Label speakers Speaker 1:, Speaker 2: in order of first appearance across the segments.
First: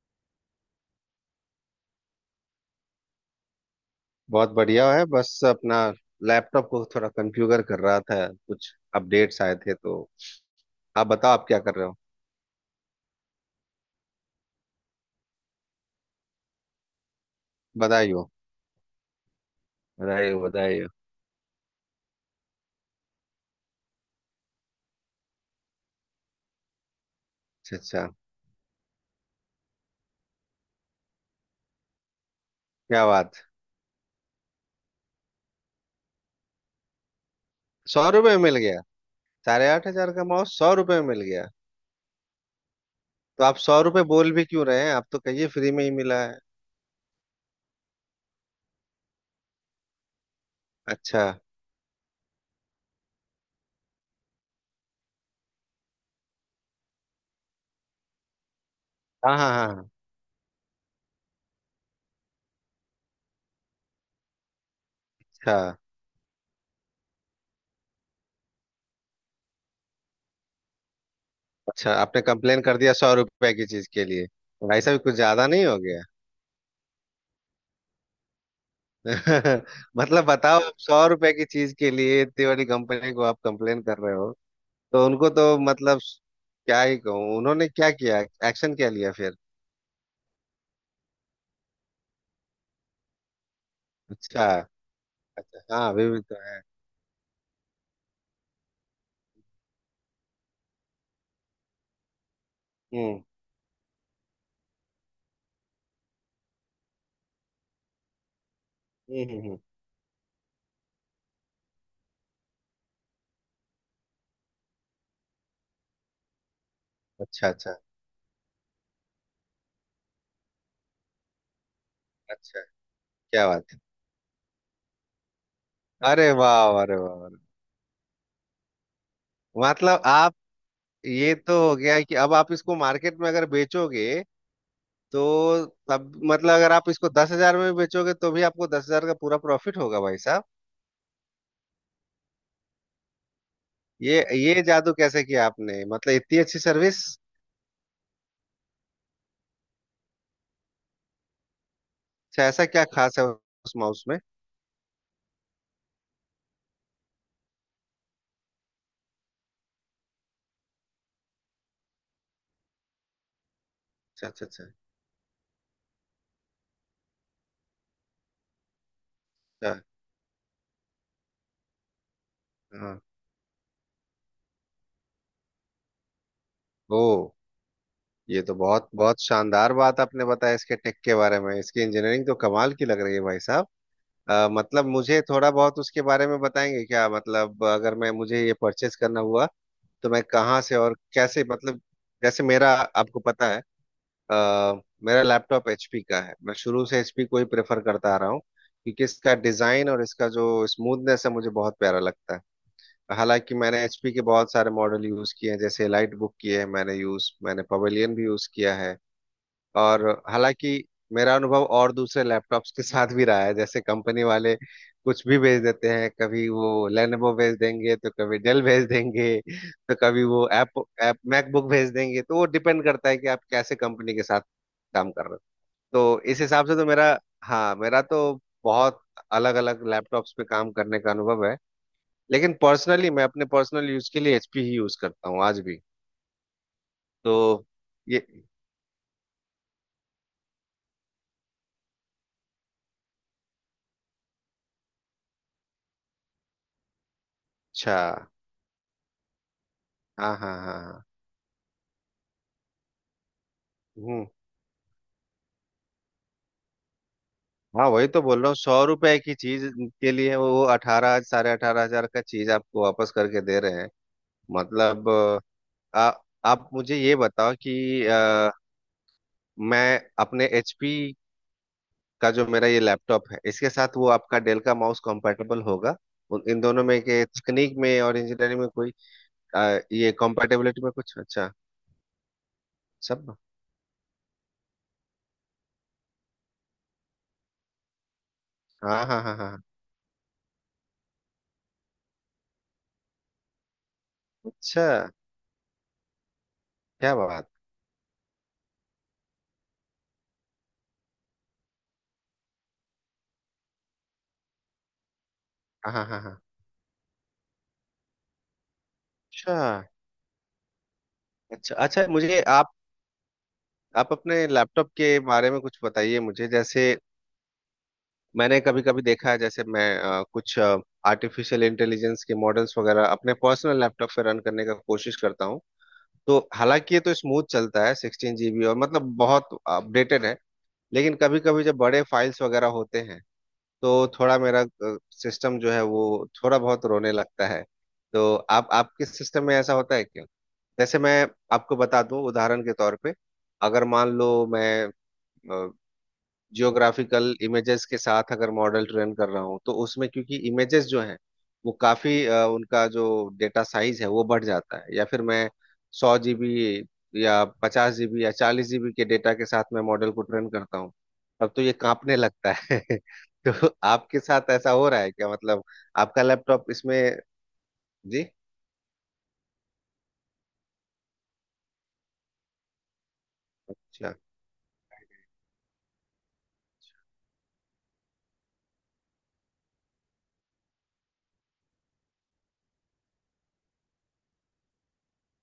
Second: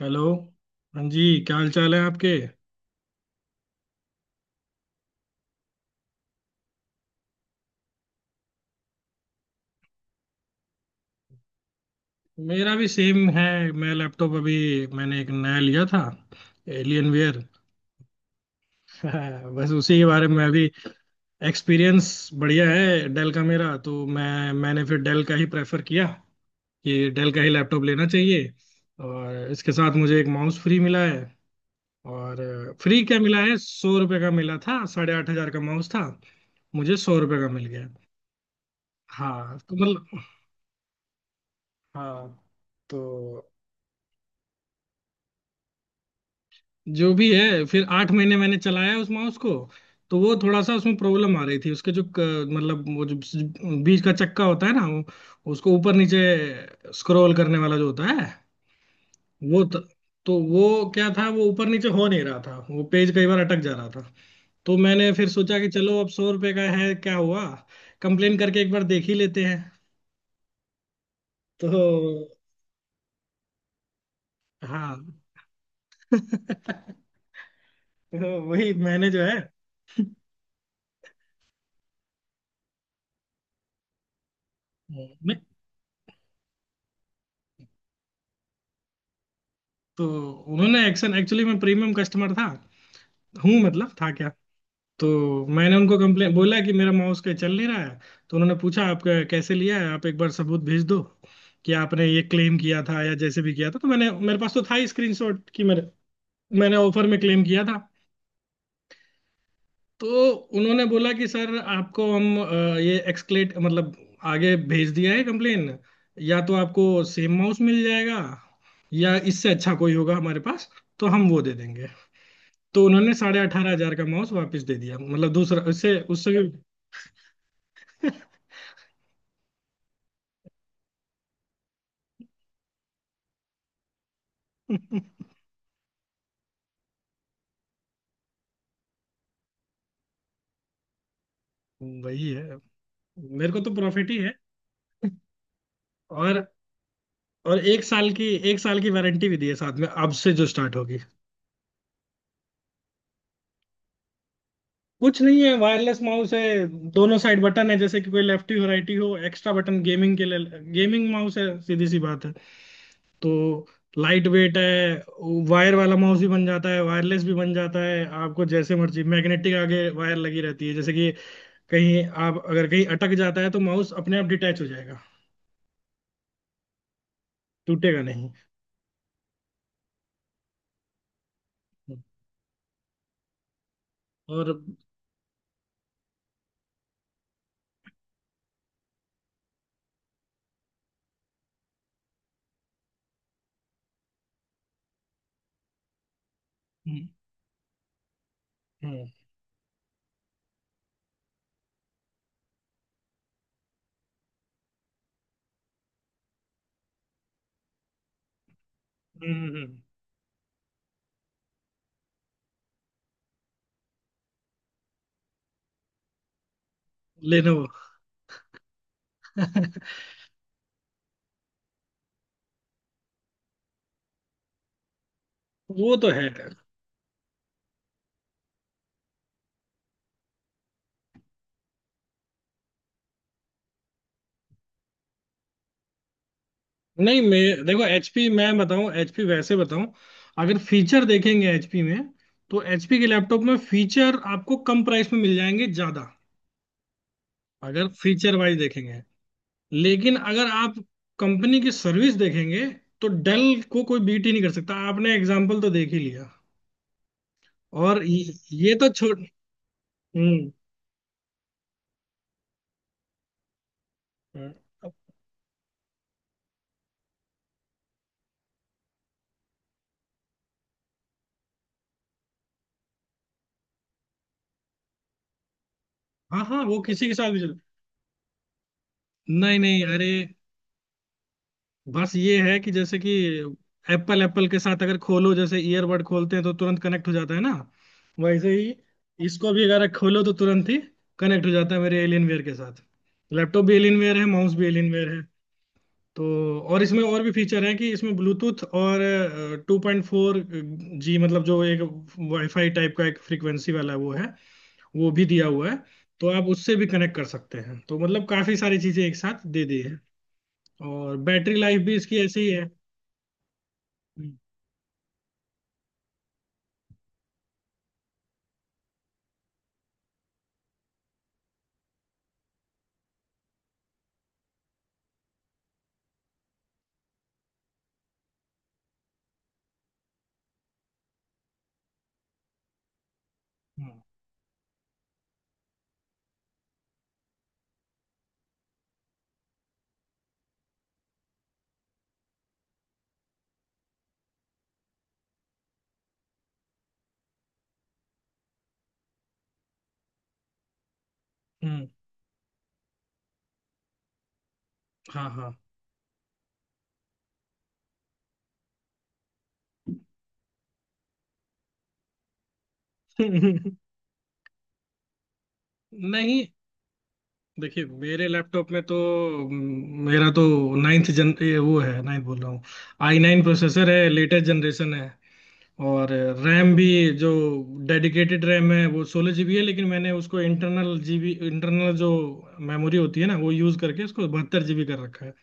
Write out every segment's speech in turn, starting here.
Speaker 1: Hello. हाँ जी। क्या हाल चाल है आपके?
Speaker 2: बहुत बढ़िया है। बस अपना लैपटॉप को थोड़ा कॉन्फ़िगर कर रहा था, कुछ अपडेट्स आए थे। तो आप बताओ, आप क्या कर रहे हो?
Speaker 1: मेरा भी सेम है। मैं लैपटॉप अभी, मैंने एक नया लिया था, एलियन वेयर
Speaker 2: बधाई हो,
Speaker 1: बस उसी के बारे
Speaker 2: बधाई हो,
Speaker 1: में अभी
Speaker 2: बधाई हो।
Speaker 1: एक्सपीरियंस। बढ़िया है डेल का, मेरा तो, मैंने फिर डेल का ही प्रेफर किया कि डेल का ही
Speaker 2: अच्छा
Speaker 1: लैपटॉप लेना
Speaker 2: अच्छा।
Speaker 1: चाहिए। और इसके साथ मुझे एक माउस फ्री मिला है। और फ्री
Speaker 2: क्या
Speaker 1: क्या
Speaker 2: बात।
Speaker 1: मिला है, 100 रुपये का मिला था, 8,500 का माउस था, मुझे 100 रुपये का मिल गया।
Speaker 2: 100 रुपये मिल गया?
Speaker 1: हाँ
Speaker 2: साढ़े
Speaker 1: तो
Speaker 2: आठ
Speaker 1: मतलब,
Speaker 2: हजार का माउस 100 रुपये में मिल गया?
Speaker 1: हाँ तो
Speaker 2: तो आप 100 रुपये बोल भी क्यों रहे हैं, आप तो कहिए फ्री में ही मिला है।
Speaker 1: जो भी है, फिर 8 महीने मैंने चलाया उस माउस को। तो वो थोड़ा सा, उसमें
Speaker 2: अच्छा।
Speaker 1: प्रॉब्लम आ रही थी, उसके जो बीच का चक्का होता है ना वो, उसको ऊपर नीचे स्क्रॉल करने वाला जो होता है
Speaker 2: हाँ हाँ
Speaker 1: वो
Speaker 2: हाँ हाँ।
Speaker 1: तो वो क्या था, वो ऊपर नीचे हो नहीं रहा था, वो पेज कई बार अटक जा रहा था। तो मैंने फिर
Speaker 2: अच्छा
Speaker 1: सोचा कि चलो, अब 100 रुपये का है क्या हुआ, कंप्लेन करके एक बार देख ही लेते हैं।
Speaker 2: अच्छा, आपने
Speaker 1: तो
Speaker 2: कंप्लेन कर दिया 100 रुपए की चीज के लिए? तो भाई
Speaker 1: हाँ
Speaker 2: साहब कुछ ज्यादा नहीं हो गया?
Speaker 1: तो वही मैंने जो है,
Speaker 2: मतलब बताओ, आप 100 रुपए की चीज के लिए इतनी बड़ी कंपनी को आप कंप्लेन कर रहे हो। तो उनको
Speaker 1: मैं-
Speaker 2: तो मतलब क्या ही कहूँ, उन्होंने क्या किया, एक्शन क्या लिया फिर?
Speaker 1: तो उन्होंने एक्शन, एक्चुअली मैं प्रीमियम कस्टमर था। हूँ, मतलब था क्या।
Speaker 2: अच्छा
Speaker 1: तो
Speaker 2: अच्छा।
Speaker 1: मैंने
Speaker 2: हाँ,
Speaker 1: उनको
Speaker 2: अभी भी
Speaker 1: कंप्लेन
Speaker 2: तो
Speaker 1: बोला
Speaker 2: है।
Speaker 1: कि मेरा माउस का चल नहीं रहा है। तो उन्होंने पूछा आप कैसे लिया है, आप एक बार सबूत भेज दो कि आपने ये क्लेम किया था, या
Speaker 2: हम्म
Speaker 1: जैसे भी किया था। तो मैंने, मेरे पास तो था ही स्क्रीनशॉट कि मेरे, मैंने ऑफर में क्लेम किया था।
Speaker 2: हम्म हम्म, हम्म।
Speaker 1: तो उन्होंने बोला कि सर आपको हम ये एक्सक्लेट, मतलब आगे भेज दिया है कंप्लेन, या तो आपको सेम
Speaker 2: अच्छा
Speaker 1: माउस
Speaker 2: अच्छा
Speaker 1: मिल जाएगा या इससे अच्छा कोई होगा हमारे पास तो हम वो दे देंगे।
Speaker 2: अच्छा।
Speaker 1: तो उन्होंने साढ़े
Speaker 2: क्या
Speaker 1: अठारह
Speaker 2: बात है,
Speaker 1: हजार का माउस वापस दे दिया, मतलब दूसरा, उससे
Speaker 2: अरे
Speaker 1: उससे भी
Speaker 2: वाह, अरे वाह, अरे वाह। मतलब आप, ये तो हो गया कि अब आप इसको मार्केट में अगर बेचोगे, तो तब मतलब अगर आप इसको 10 हजार में भी बेचोगे, तो भी आपको 10 हजार का पूरा प्रॉफिट होगा भाई।
Speaker 1: वही है, मेरे को तो प्रॉफिट ही
Speaker 2: ये
Speaker 1: है।
Speaker 2: ये जादू कैसे किया आपने? मतलब इतनी
Speaker 1: और
Speaker 2: अच्छी सर्विस।
Speaker 1: और एक साल की वारंटी भी दी है साथ में, अब से जो स्टार्ट होगी।
Speaker 2: अच्छा, ऐसा क्या खास है उस माउस में?
Speaker 1: कुछ नहीं है, वायरलेस माउस है, दोनों साइड बटन है जैसे कि कोई लेफ्टी हो राइटी हो, एक्स्ट्रा बटन गेमिंग के लिए, गेमिंग माउस है, सीधी सी बात है। तो लाइट
Speaker 2: अच्छा अच्छा
Speaker 1: वेट
Speaker 2: अच्छा
Speaker 1: है, वायर वाला माउस भी बन जाता है, वायरलेस भी बन जाता है, आपको जैसे मर्जी। मैग्नेटिक
Speaker 2: अच्छा।
Speaker 1: आगे वायर लगी रहती है, जैसे कि कहीं, आप अगर कहीं
Speaker 2: हाँ।
Speaker 1: अटक जाता है तो माउस अपने आप डिटैच हो जाएगा,
Speaker 2: ओ।
Speaker 1: टूटेगा नहीं।
Speaker 2: ये तो बहुत बहुत शानदार बात आपने बताया इसके टेक के बारे में। इसकी इंजीनियरिंग तो कमाल की लग रही है भाई साहब।
Speaker 1: और
Speaker 2: मतलब मुझे थोड़ा बहुत उसके बारे में बताएंगे क्या? मतलब अगर मैं मुझे ये परचेस करना हुआ, तो मैं कहाँ से और कैसे, मतलब जैसे मेरा आपको पता है। अ, मेरा लैपटॉप एचपी का है, मैं शुरू से
Speaker 1: हम्म
Speaker 2: एचपी को ही प्रेफर करता आ रहा हूँ क्योंकि
Speaker 1: हम्म
Speaker 2: इसका डिजाइन और इसका जो स्मूथनेस है मुझे बहुत प्यारा लगता है। हालांकि मैंने एचपी के बहुत सारे मॉडल यूज किए हैं, जैसे लाइट बुक किए हैं मैंने पवेलियन भी यूज किया है।
Speaker 1: हम्म
Speaker 2: और हालांकि मेरा अनुभव और दूसरे लैपटॉप्स के साथ भी रहा है, जैसे कंपनी वाले कुछ भी भेज देते हैं। कभी वो लेनोवो भेज
Speaker 1: लेनोवो
Speaker 2: देंगे, तो कभी डेल भेज देंगे, तो कभी वो ऐप ऐप मैकबुक भेज देंगे। तो वो डिपेंड करता है कि आप कैसे कंपनी के साथ काम कर रहे हो।
Speaker 1: वो तो
Speaker 2: तो
Speaker 1: है।
Speaker 2: इस हिसाब से तो मेरा हाँ, मेरा तो बहुत अलग अलग लैपटॉप्स पे काम करने का अनुभव है। लेकिन पर्सनली मैं अपने पर्सनल यूज के लिए एचपी ही यूज करता हूँ आज भी।
Speaker 1: नहीं मैं
Speaker 2: तो
Speaker 1: देखो,
Speaker 2: ये
Speaker 1: एचपी मैं बताऊं, एचपी वैसे बताऊं, अगर फीचर देखेंगे एचपी में तो एचपी के लैपटॉप में फीचर आपको कम प्राइस में मिल जाएंगे ज्यादा, अगर
Speaker 2: अच्छा।
Speaker 1: फीचर वाइज देखेंगे। लेकिन
Speaker 2: हाँ
Speaker 1: अगर
Speaker 2: हाँ
Speaker 1: आप
Speaker 2: हाँ हाँ।
Speaker 1: कंपनी की सर्विस देखेंगे तो डेल को कोई बीट
Speaker 2: हम्म,
Speaker 1: ही नहीं कर सकता, आपने एग्जाम्पल तो देख ही लिया।
Speaker 2: हाँ
Speaker 1: और
Speaker 2: वही तो
Speaker 1: ये
Speaker 2: बोल रहा हूँ
Speaker 1: ये
Speaker 2: सौ
Speaker 1: तो छोड़।
Speaker 2: रुपए की चीज के लिए
Speaker 1: हम्म।
Speaker 2: वो अठारह 18,500 का चीज आपको वापस करके दे रहे हैं। मतलब
Speaker 1: अब-
Speaker 2: आ, आप मुझे ये बताओ कि अ, मैं अपने एचपी का जो मेरा ये लैपटॉप है इसके साथ वो आपका डेल का माउस कंपैटिबल होगा?
Speaker 1: हाँ
Speaker 2: इन
Speaker 1: हाँ वो
Speaker 2: दोनों में
Speaker 1: किसी के
Speaker 2: के
Speaker 1: साथ भी चल,
Speaker 2: तकनीक में और इंजीनियरिंग में कोई
Speaker 1: नहीं नहीं अरे,
Speaker 2: ये कंपैटिबिलिटी में कुछ अच्छा
Speaker 1: बस ये है कि जैसे कि
Speaker 2: सब?
Speaker 1: एप्पल एप्पल के साथ अगर खोलो जैसे ईयरबड खोलते हैं तो तुरंत कनेक्ट हो जाता है ना, वैसे ही
Speaker 2: हाँ हाँ हाँ हाँ
Speaker 1: इसको
Speaker 2: हाँ।
Speaker 1: भी अगर खोलो तो तुरंत ही कनेक्ट हो जाता है मेरे एलियनवेयर के साथ। लैपटॉप भी एलियनवेयर है, माउस भी
Speaker 2: अच्छा,
Speaker 1: एलियनवेयर है। तो और इसमें
Speaker 2: क्या
Speaker 1: और भी
Speaker 2: बात।
Speaker 1: फीचर है कि इसमें ब्लूटूथ और 2.4G, मतलब जो एक वाईफाई टाइप का एक फ्रीक्वेंसी वाला वो है, वो भी दिया हुआ है।
Speaker 2: हाँ हाँ हाँ
Speaker 1: तो
Speaker 2: हाँ।
Speaker 1: आप उससे भी कनेक्ट कर सकते हैं, तो मतलब काफी सारी चीजें एक साथ
Speaker 2: अच्छा
Speaker 1: दे दी है। और बैटरी
Speaker 2: अच्छा
Speaker 1: लाइफ भी
Speaker 2: अच्छा।
Speaker 1: इसकी ऐसी
Speaker 2: मुझे
Speaker 1: ही है।
Speaker 2: आप
Speaker 1: हम्म।
Speaker 2: अपने लैपटॉप के बारे में कुछ बताइए मुझे, जैसे मैंने कभी कभी देखा है, जैसे मैं कुछ आर्टिफिशियल इंटेलिजेंस के मॉडल्स वगैरह अपने पर्सनल लैपटॉप पे रन करने का कोशिश करता हूँ। तो हालांकि ये तो स्मूथ चलता है, 16 जीबी और मतलब बहुत अपडेटेड है। लेकिन कभी कभी जब बड़े फाइल्स वगैरह होते हैं,
Speaker 1: हाँ।
Speaker 2: तो थोड़ा मेरा सिस्टम जो है वो थोड़ा बहुत रोने लगता है। तो आप आपके सिस्टम में ऐसा होता है क्या? जैसे मैं आपको बता दूं उदाहरण के तौर पे। अगर मान लो मैं जियोग्राफिकल इमेजेस के साथ अगर मॉडल ट्रेन कर रहा हूँ, तो उसमें क्योंकि इमेजेस जो हैं वो
Speaker 1: हम्म,
Speaker 2: काफी उनका जो डेटा साइज है वो बढ़ जाता है। या फिर
Speaker 1: हाँ
Speaker 2: मैं
Speaker 1: हाँ
Speaker 2: 100 जीबी या 50 जीबी या 40 जीबी के डेटा के साथ मैं मॉडल को ट्रेन करता हूँ, अब तो ये कांपने लगता है। तो आपके साथ ऐसा हो रहा है क्या, मतलब आपका
Speaker 1: नहीं
Speaker 2: लैपटॉप इसमें?
Speaker 1: देखिए,
Speaker 2: जी।
Speaker 1: मेरे लैपटॉप में तो, मेरा तो नाइन्थ जन ये वो है, नाइन्थ बोल रहा हूँ, i9 प्रोसेसर है,
Speaker 2: अच्छा
Speaker 1: लेटेस्ट जनरेशन है। और रैम भी, जो डेडिकेटेड रैम है वो 16 GB है, लेकिन मैंने उसको इंटरनल जीबी, इंटरनल जो मेमोरी होती है ना वो यूज करके उसको 72 GB कर रखा है।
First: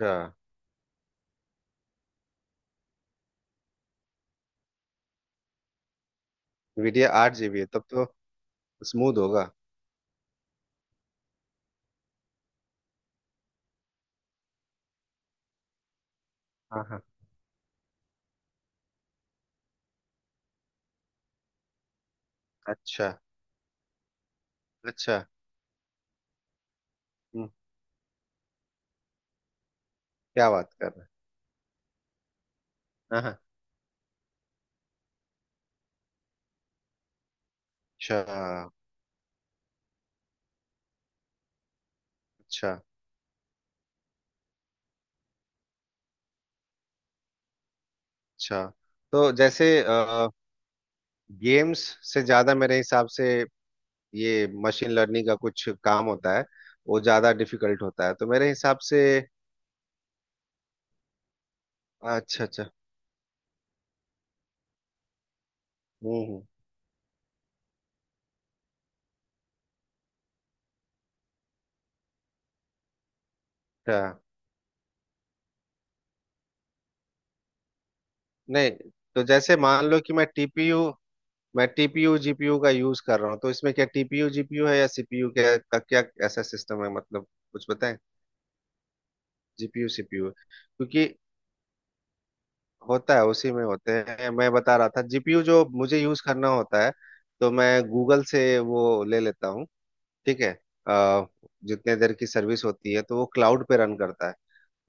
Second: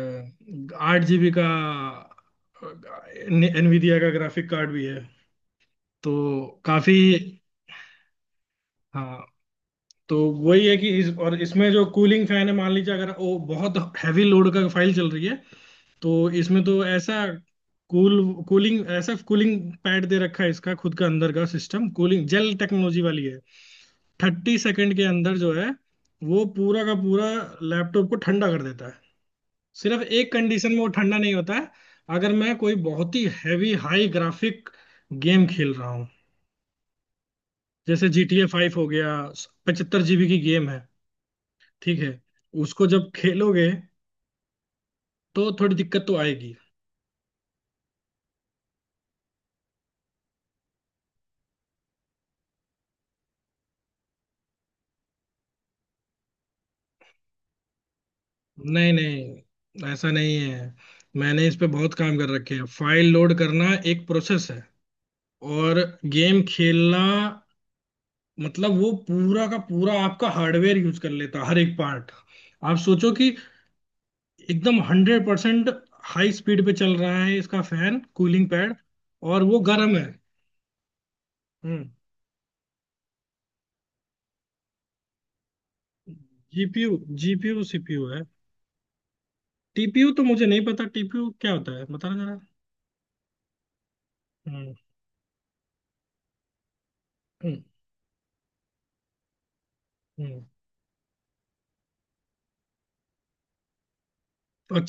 Speaker 2: अच्छा।
Speaker 1: 8 GB का एनवीडिया का ग्राफिक कार्ड भी है। तो काफी।
Speaker 2: वीडियो 8 जीबी है तब तो स्मूथ
Speaker 1: हाँ
Speaker 2: होगा।
Speaker 1: तो वही है कि इस, और इसमें जो कूलिंग फैन है, मान लीजिए अगर वो बहुत हैवी लोड का फाइल चल रही है, तो इसमें तो
Speaker 2: हाँ हाँ।
Speaker 1: ऐसा कूल कूलिंग, ऐसा कूलिंग पैड दे रखा है, इसका खुद का अंदर का सिस्टम, कूलिंग जेल टेक्नोलॉजी
Speaker 2: अच्छा
Speaker 1: वाली है। 30 सेकंड के
Speaker 2: अच्छा।
Speaker 1: अंदर जो है वो पूरा का पूरा
Speaker 2: हम्म,
Speaker 1: लैपटॉप को ठंडा कर देता है। सिर्फ एक
Speaker 2: क्या
Speaker 1: कंडीशन
Speaker 2: बात
Speaker 1: में वो
Speaker 2: कर रहे
Speaker 1: ठंडा नहीं होता है, अगर मैं कोई बहुत
Speaker 2: हैं? हाँ
Speaker 1: ही
Speaker 2: हाँ।
Speaker 1: हैवी हाई ग्राफिक गेम खेल रहा हूँ, जैसे
Speaker 2: अच्छा
Speaker 1: GTA 5 हो गया, 75 GB की गेम है, ठीक है।
Speaker 2: अच्छा
Speaker 1: उसको जब खेलोगे तो थोड़ी दिक्कत तो आएगी।
Speaker 2: अच्छा। तो जैसे गेम्स से ज्यादा मेरे हिसाब से, ये मशीन लर्निंग का कुछ काम होता है, वो ज्यादा डिफिकल्ट होता है तो मेरे हिसाब
Speaker 1: नहीं
Speaker 2: से।
Speaker 1: नहीं, ऐसा नहीं है, मैंने इस पे बहुत काम कर
Speaker 2: अच्छा
Speaker 1: रखे हैं।
Speaker 2: अच्छा।
Speaker 1: फाइल लोड करना एक प्रोसेस है, और
Speaker 2: हम्म
Speaker 1: गेम
Speaker 2: हम्म,
Speaker 1: खेलना मतलब वो पूरा का पूरा आपका हार्डवेयर यूज कर लेता है, हर एक पार्ट। आप सोचो कि
Speaker 2: अच्छा।
Speaker 1: एकदम 100% हाई स्पीड पे चल रहा है इसका फैन, कूलिंग
Speaker 2: नहीं,
Speaker 1: पैड,
Speaker 2: तो
Speaker 1: और
Speaker 2: जैसे
Speaker 1: वो
Speaker 2: मान
Speaker 1: गर्म
Speaker 2: लो
Speaker 1: है।
Speaker 2: कि मैं
Speaker 1: हम्म।
Speaker 2: टीपीयू जीपीयू का यूज कर रहा हूँ, तो इसमें क्या टीपीयू जीपीयू है या सीपीयू, क्या ऐसा सिस्टम है
Speaker 1: जीपीयू,
Speaker 2: मतलब,
Speaker 1: जीपीयू
Speaker 2: कुछ बताएं?
Speaker 1: सीपीयू है,
Speaker 2: जीपीयू
Speaker 1: टीपीयू तो
Speaker 2: सीपीयू
Speaker 1: मुझे नहीं पता
Speaker 2: क्योंकि
Speaker 1: टीपीयू क्या होता है, बताना जरा।
Speaker 2: होता है उसी में होते हैं, मैं
Speaker 1: हम्म।
Speaker 2: बता रहा था जीपीयू जो मुझे यूज करना होता है तो
Speaker 1: हम्म
Speaker 2: मैं गूगल से वो ले लेता हूँ, ठीक
Speaker 1: हम्म
Speaker 2: है। अ, जितने देर की सर्विस होती है तो वो क्लाउड पे रन करता है।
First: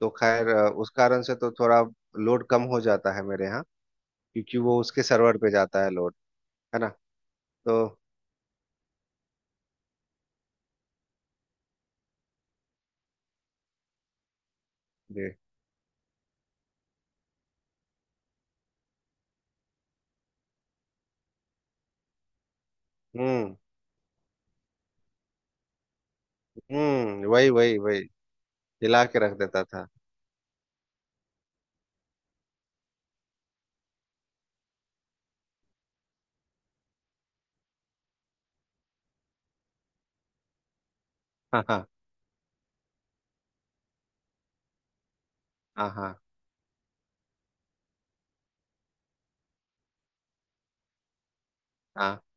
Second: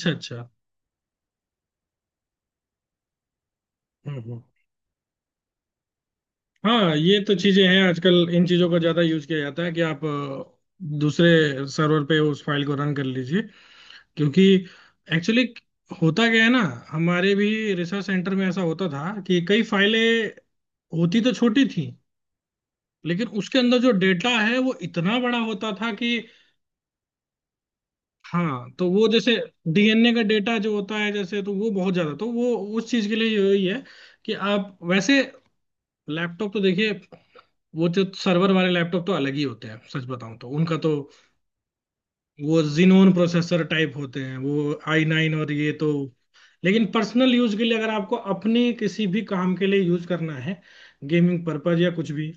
Speaker 2: तो
Speaker 1: अच्छा।
Speaker 2: खैर उस कारण से तो थोड़ा लोड कम हो जाता है मेरे यहाँ,
Speaker 1: हम्म, हम्म।
Speaker 2: क्योंकि वो उसके सर्वर पे जाता है लोड, है ना?
Speaker 1: हाँ ये तो चीजें हैं,
Speaker 2: तो
Speaker 1: आजकल इन चीजों का ज्यादा यूज किया जाता है कि आप दूसरे सर्वर पे उस फाइल को रन कर लीजिए, क्योंकि
Speaker 2: जी।
Speaker 1: एक्चुअली होता क्या है ना, हमारे भी रिसर्च सेंटर में ऐसा होता था कि कई फाइलें होती तो छोटी थी, लेकिन
Speaker 2: हम्म
Speaker 1: उसके अंदर जो डेटा है वो इतना बड़ा होता था कि,
Speaker 2: हम्म, वही वही वही।
Speaker 1: हाँ तो
Speaker 2: हिला
Speaker 1: वो
Speaker 2: के रख
Speaker 1: जैसे
Speaker 2: देता था।
Speaker 1: डीएनए का डेटा जो होता है जैसे, तो वो बहुत ज्यादा, तो वो उस चीज के लिए यही है कि आप वैसे लैपटॉप तो देखिए, वो जो सर्वर वाले लैपटॉप तो अलग ही होते हैं, सच बताऊं तो उनका तो
Speaker 2: हाँ हाँ
Speaker 1: वो जिनोन प्रोसेसर टाइप होते हैं, वो i9, और ये तो।
Speaker 2: हाँ हाँ
Speaker 1: लेकिन पर्सनल यूज के लिए अगर आपको अपने किसी भी काम के लिए यूज करना है, गेमिंग पर्पज या कुछ
Speaker 2: हाँ।
Speaker 1: भी,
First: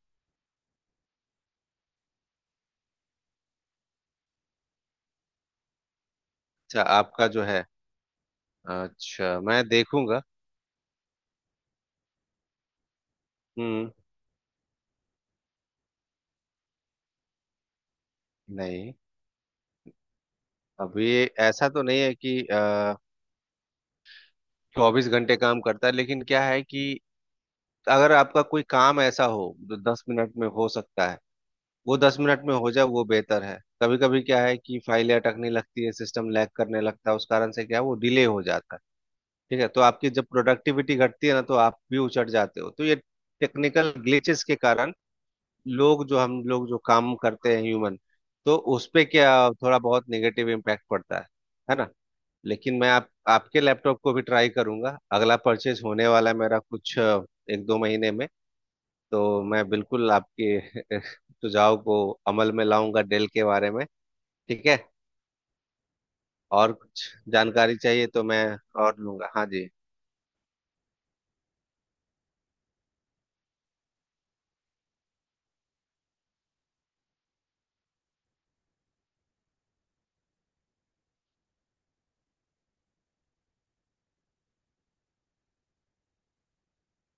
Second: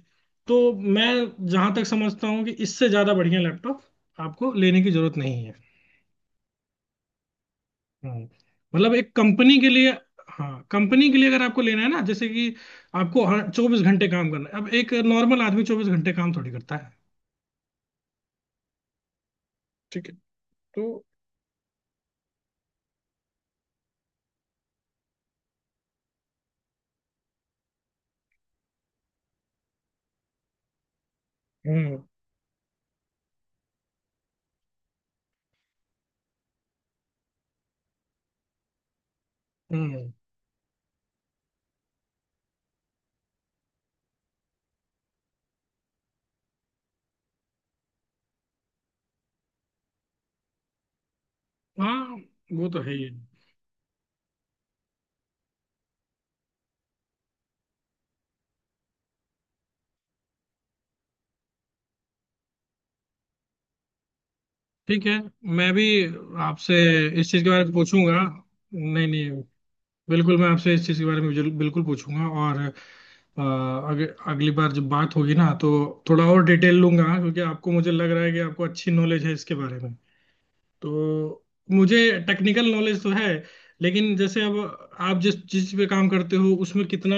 Speaker 1: तो मैं जहां तक समझता हूँ कि इससे ज्यादा बढ़िया लैपटॉप आपको लेने की जरूरत नहीं है।
Speaker 2: अच्छा, आपका जो है।
Speaker 1: हम्म। मतलब एक
Speaker 2: अच्छा,
Speaker 1: कंपनी
Speaker 2: मैं
Speaker 1: के लिए,
Speaker 2: देखूंगा।
Speaker 1: हाँ कंपनी के लिए अगर आपको लेना है ना, जैसे कि आपको हर चौबीस
Speaker 2: हम्म।
Speaker 1: घंटे काम करना है, अब एक नॉर्मल आदमी 24 घंटे काम थोड़ी करता है।
Speaker 2: नहीं।
Speaker 1: ठीक है, तो।
Speaker 2: अब ये ऐसा तो नहीं है कि 24 घंटे काम करता है, लेकिन क्या है कि अगर आपका कोई काम ऐसा हो जो 10 मिनट में हो सकता है, वो
Speaker 1: हम्म
Speaker 2: 10 मिनट में हो जाए, वो बेहतर है। कभी कभी क्या है कि फाइलें अटकने लगती है, सिस्टम लैग करने लगता है, उस कारण से क्या है वो डिले हो जाता है। ठीक है, तो आपकी
Speaker 1: हम्म।
Speaker 2: जब प्रोडक्टिविटी घटती है ना, तो आप भी उचट जाते हो। तो ये टेक्निकल ग्लिचेस के कारण लोग जो हम लोग जो काम करते हैं ह्यूमन, तो उस पे क्या थोड़ा बहुत नेगेटिव इम्पैक्ट पड़ता है ना?
Speaker 1: हाँ वो
Speaker 2: लेकिन
Speaker 1: तो
Speaker 2: मैं
Speaker 1: है ही
Speaker 2: आप
Speaker 1: है।
Speaker 2: आपके लैपटॉप को भी ट्राई करूंगा। अगला परचेज होने वाला है मेरा कुछ एक दो महीने में। तो मैं बिल्कुल आपके सुझाव को अमल में लाऊंगा डेल के बारे में। ठीक है।
Speaker 1: ठीक है, मैं भी
Speaker 2: और
Speaker 1: आपसे
Speaker 2: कुछ
Speaker 1: इस चीज के बारे में
Speaker 2: जानकारी चाहिए
Speaker 1: पूछूंगा।
Speaker 2: तो मैं और
Speaker 1: नहीं नहीं,
Speaker 2: लूंगा, हाँ जी।
Speaker 1: बिल्कुल मैं आपसे इस चीज के बारे में बिल्कुल पूछूंगा, और अ, अग, अगली बार जब बात होगी ना तो थोड़ा और डिटेल लूंगा, क्योंकि आपको, मुझे लग रहा है कि आपको अच्छी नॉलेज है इसके बारे में। तो मुझे टेक्निकल नॉलेज तो है, लेकिन जैसे अब आप जिस चीज पे काम करते हो उसमें कितना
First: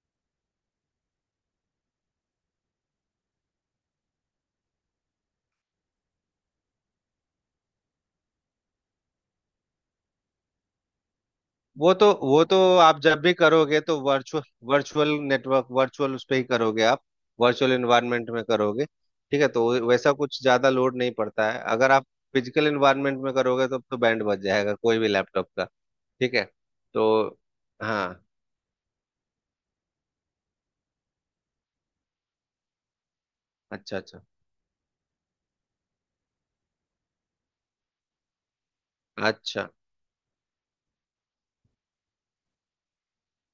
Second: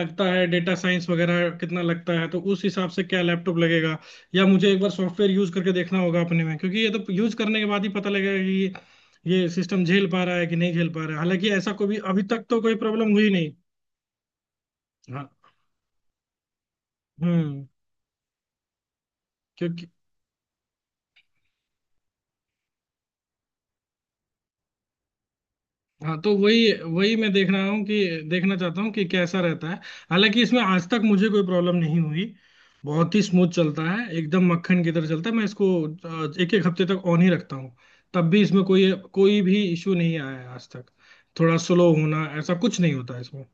Speaker 1: लगता है, डेटा साइंस वगैरह कितना लगता है, तो उस हिसाब से क्या लैपटॉप लगेगा, या मुझे एक बार सॉफ्टवेयर यूज करके देखना होगा अपने में, क्योंकि ये तो यूज करने के बाद ही पता लगेगा कि ये सिस्टम झेल पा रहा है कि नहीं झेल पा रहा है। हालांकि ऐसा कोई
Speaker 2: वो
Speaker 1: भी
Speaker 2: तो
Speaker 1: अभी
Speaker 2: वो
Speaker 1: तक
Speaker 2: तो
Speaker 1: तो कोई
Speaker 2: आप
Speaker 1: प्रॉब्लम
Speaker 2: जब
Speaker 1: हुई
Speaker 2: भी
Speaker 1: नहीं।
Speaker 2: करोगे तो वर्चुअल वर्चुअल
Speaker 1: हाँ।
Speaker 2: नेटवर्क वर्चुअल उस पर ही करोगे आप,
Speaker 1: हम्म।
Speaker 2: वर्चुअल इन्वायरमेंट में करोगे। ठीक है, तो
Speaker 1: क्योंकि,
Speaker 2: वैसा कुछ ज्यादा लोड नहीं पड़ता है। अगर आप फिजिकल इन्वायरमेंट में करोगे, तो बैंड बज जाएगा कोई भी लैपटॉप का।
Speaker 1: हाँ
Speaker 2: ठीक
Speaker 1: तो
Speaker 2: है।
Speaker 1: वही वही
Speaker 2: तो
Speaker 1: मैं देख रहा हूँ कि
Speaker 2: हाँ।
Speaker 1: देखना चाहता हूँ कि कैसा रहता है। हालांकि इसमें आज तक मुझे कोई प्रॉब्लम नहीं हुई, बहुत ही स्मूथ चलता
Speaker 2: अच्छा
Speaker 1: है,
Speaker 2: अच्छा
Speaker 1: एकदम मक्खन की तरह चलता है। मैं इसको एक एक हफ्ते तक ऑन ही रखता हूँ, तब भी इसमें कोई कोई भी
Speaker 2: अच्छा।
Speaker 1: इशू नहीं आया है आज तक। थोड़ा स्लो होना ऐसा कुछ नहीं होता इसमें,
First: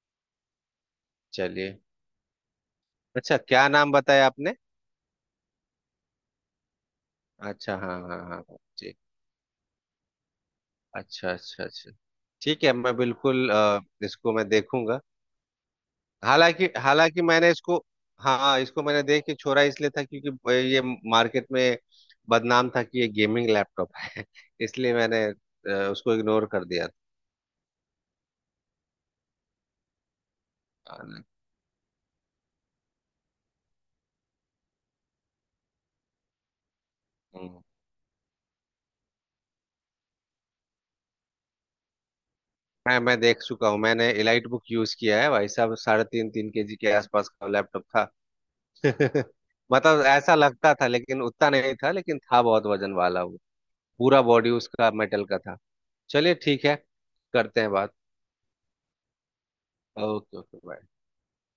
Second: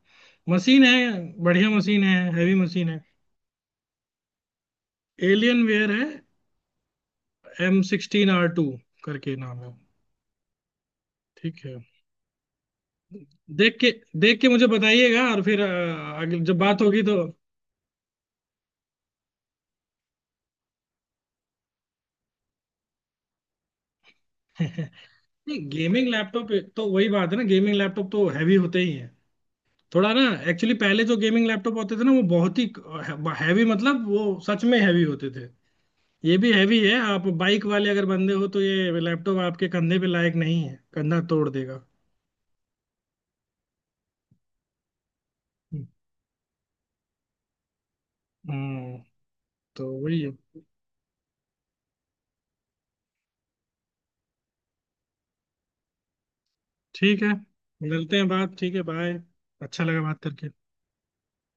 Speaker 1: मशीन है बढ़िया
Speaker 2: चलिए।
Speaker 1: मशीन है, हैवी मशीन है।
Speaker 2: अच्छा, क्या नाम बताया आपने?
Speaker 1: एलियन वेयर है,
Speaker 2: अच्छा,
Speaker 1: एम
Speaker 2: हाँ हाँ हाँ
Speaker 1: सिक्सटीन आर
Speaker 2: हाँ,
Speaker 1: टू
Speaker 2: जी।
Speaker 1: करके नाम है।
Speaker 2: अच्छा अच्छा
Speaker 1: ठीक है,
Speaker 2: अच्छा। ठीक है, मैं बिल्कुल
Speaker 1: देख के
Speaker 2: इसको
Speaker 1: देख
Speaker 2: मैं
Speaker 1: के मुझे
Speaker 2: देखूंगा।
Speaker 1: बताइएगा और फिर आगे जब
Speaker 2: हालांकि
Speaker 1: बात होगी
Speaker 2: हालांकि
Speaker 1: तो।
Speaker 2: मैंने इसको हाँ हाँ, इसको मैंने देख के छोड़ा इसलिए था, क्योंकि ये मार्केट में बदनाम था कि ये गेमिंग लैपटॉप है। इसलिए
Speaker 1: नहीं
Speaker 2: मैंने
Speaker 1: गेमिंग
Speaker 2: उसको इग्नोर
Speaker 1: लैपटॉप,
Speaker 2: कर
Speaker 1: तो
Speaker 2: दिया
Speaker 1: वही बात है ना, गेमिंग लैपटॉप तो हैवी होते ही हैं थोड़ा ना। एक्चुअली पहले जो
Speaker 2: था।
Speaker 1: गेमिंग लैपटॉप होते थे ना वो बहुत ही हैवी, मतलब वो सच में हैवी होते थे। ये भी हैवी है, आप
Speaker 2: हम्म।
Speaker 1: बाइक वाले अगर बंदे हो तो ये लैपटॉप आपके कंधे पे लायक नहीं है, कंधा तोड़ देगा।
Speaker 2: मैं देख चुका हूँ, मैंने एलाइट बुक यूज किया है भाई साहब। साढ़े तीन तीन के जी के आसपास का लैपटॉप था।
Speaker 1: हम्म। तो
Speaker 2: मतलब
Speaker 1: वही
Speaker 2: ऐसा
Speaker 1: है।
Speaker 2: लगता था लेकिन उतना नहीं था, लेकिन था बहुत वजन वाला वो। पूरा बॉडी उसका मेटल का था। चलिए, ठीक है।
Speaker 1: ठीक है,
Speaker 2: करते हैं बात।
Speaker 1: मिलते हैं बात, ठीक है, बाय। अच्छा लगा बात
Speaker 2: ओके
Speaker 1: करके।
Speaker 2: ओके।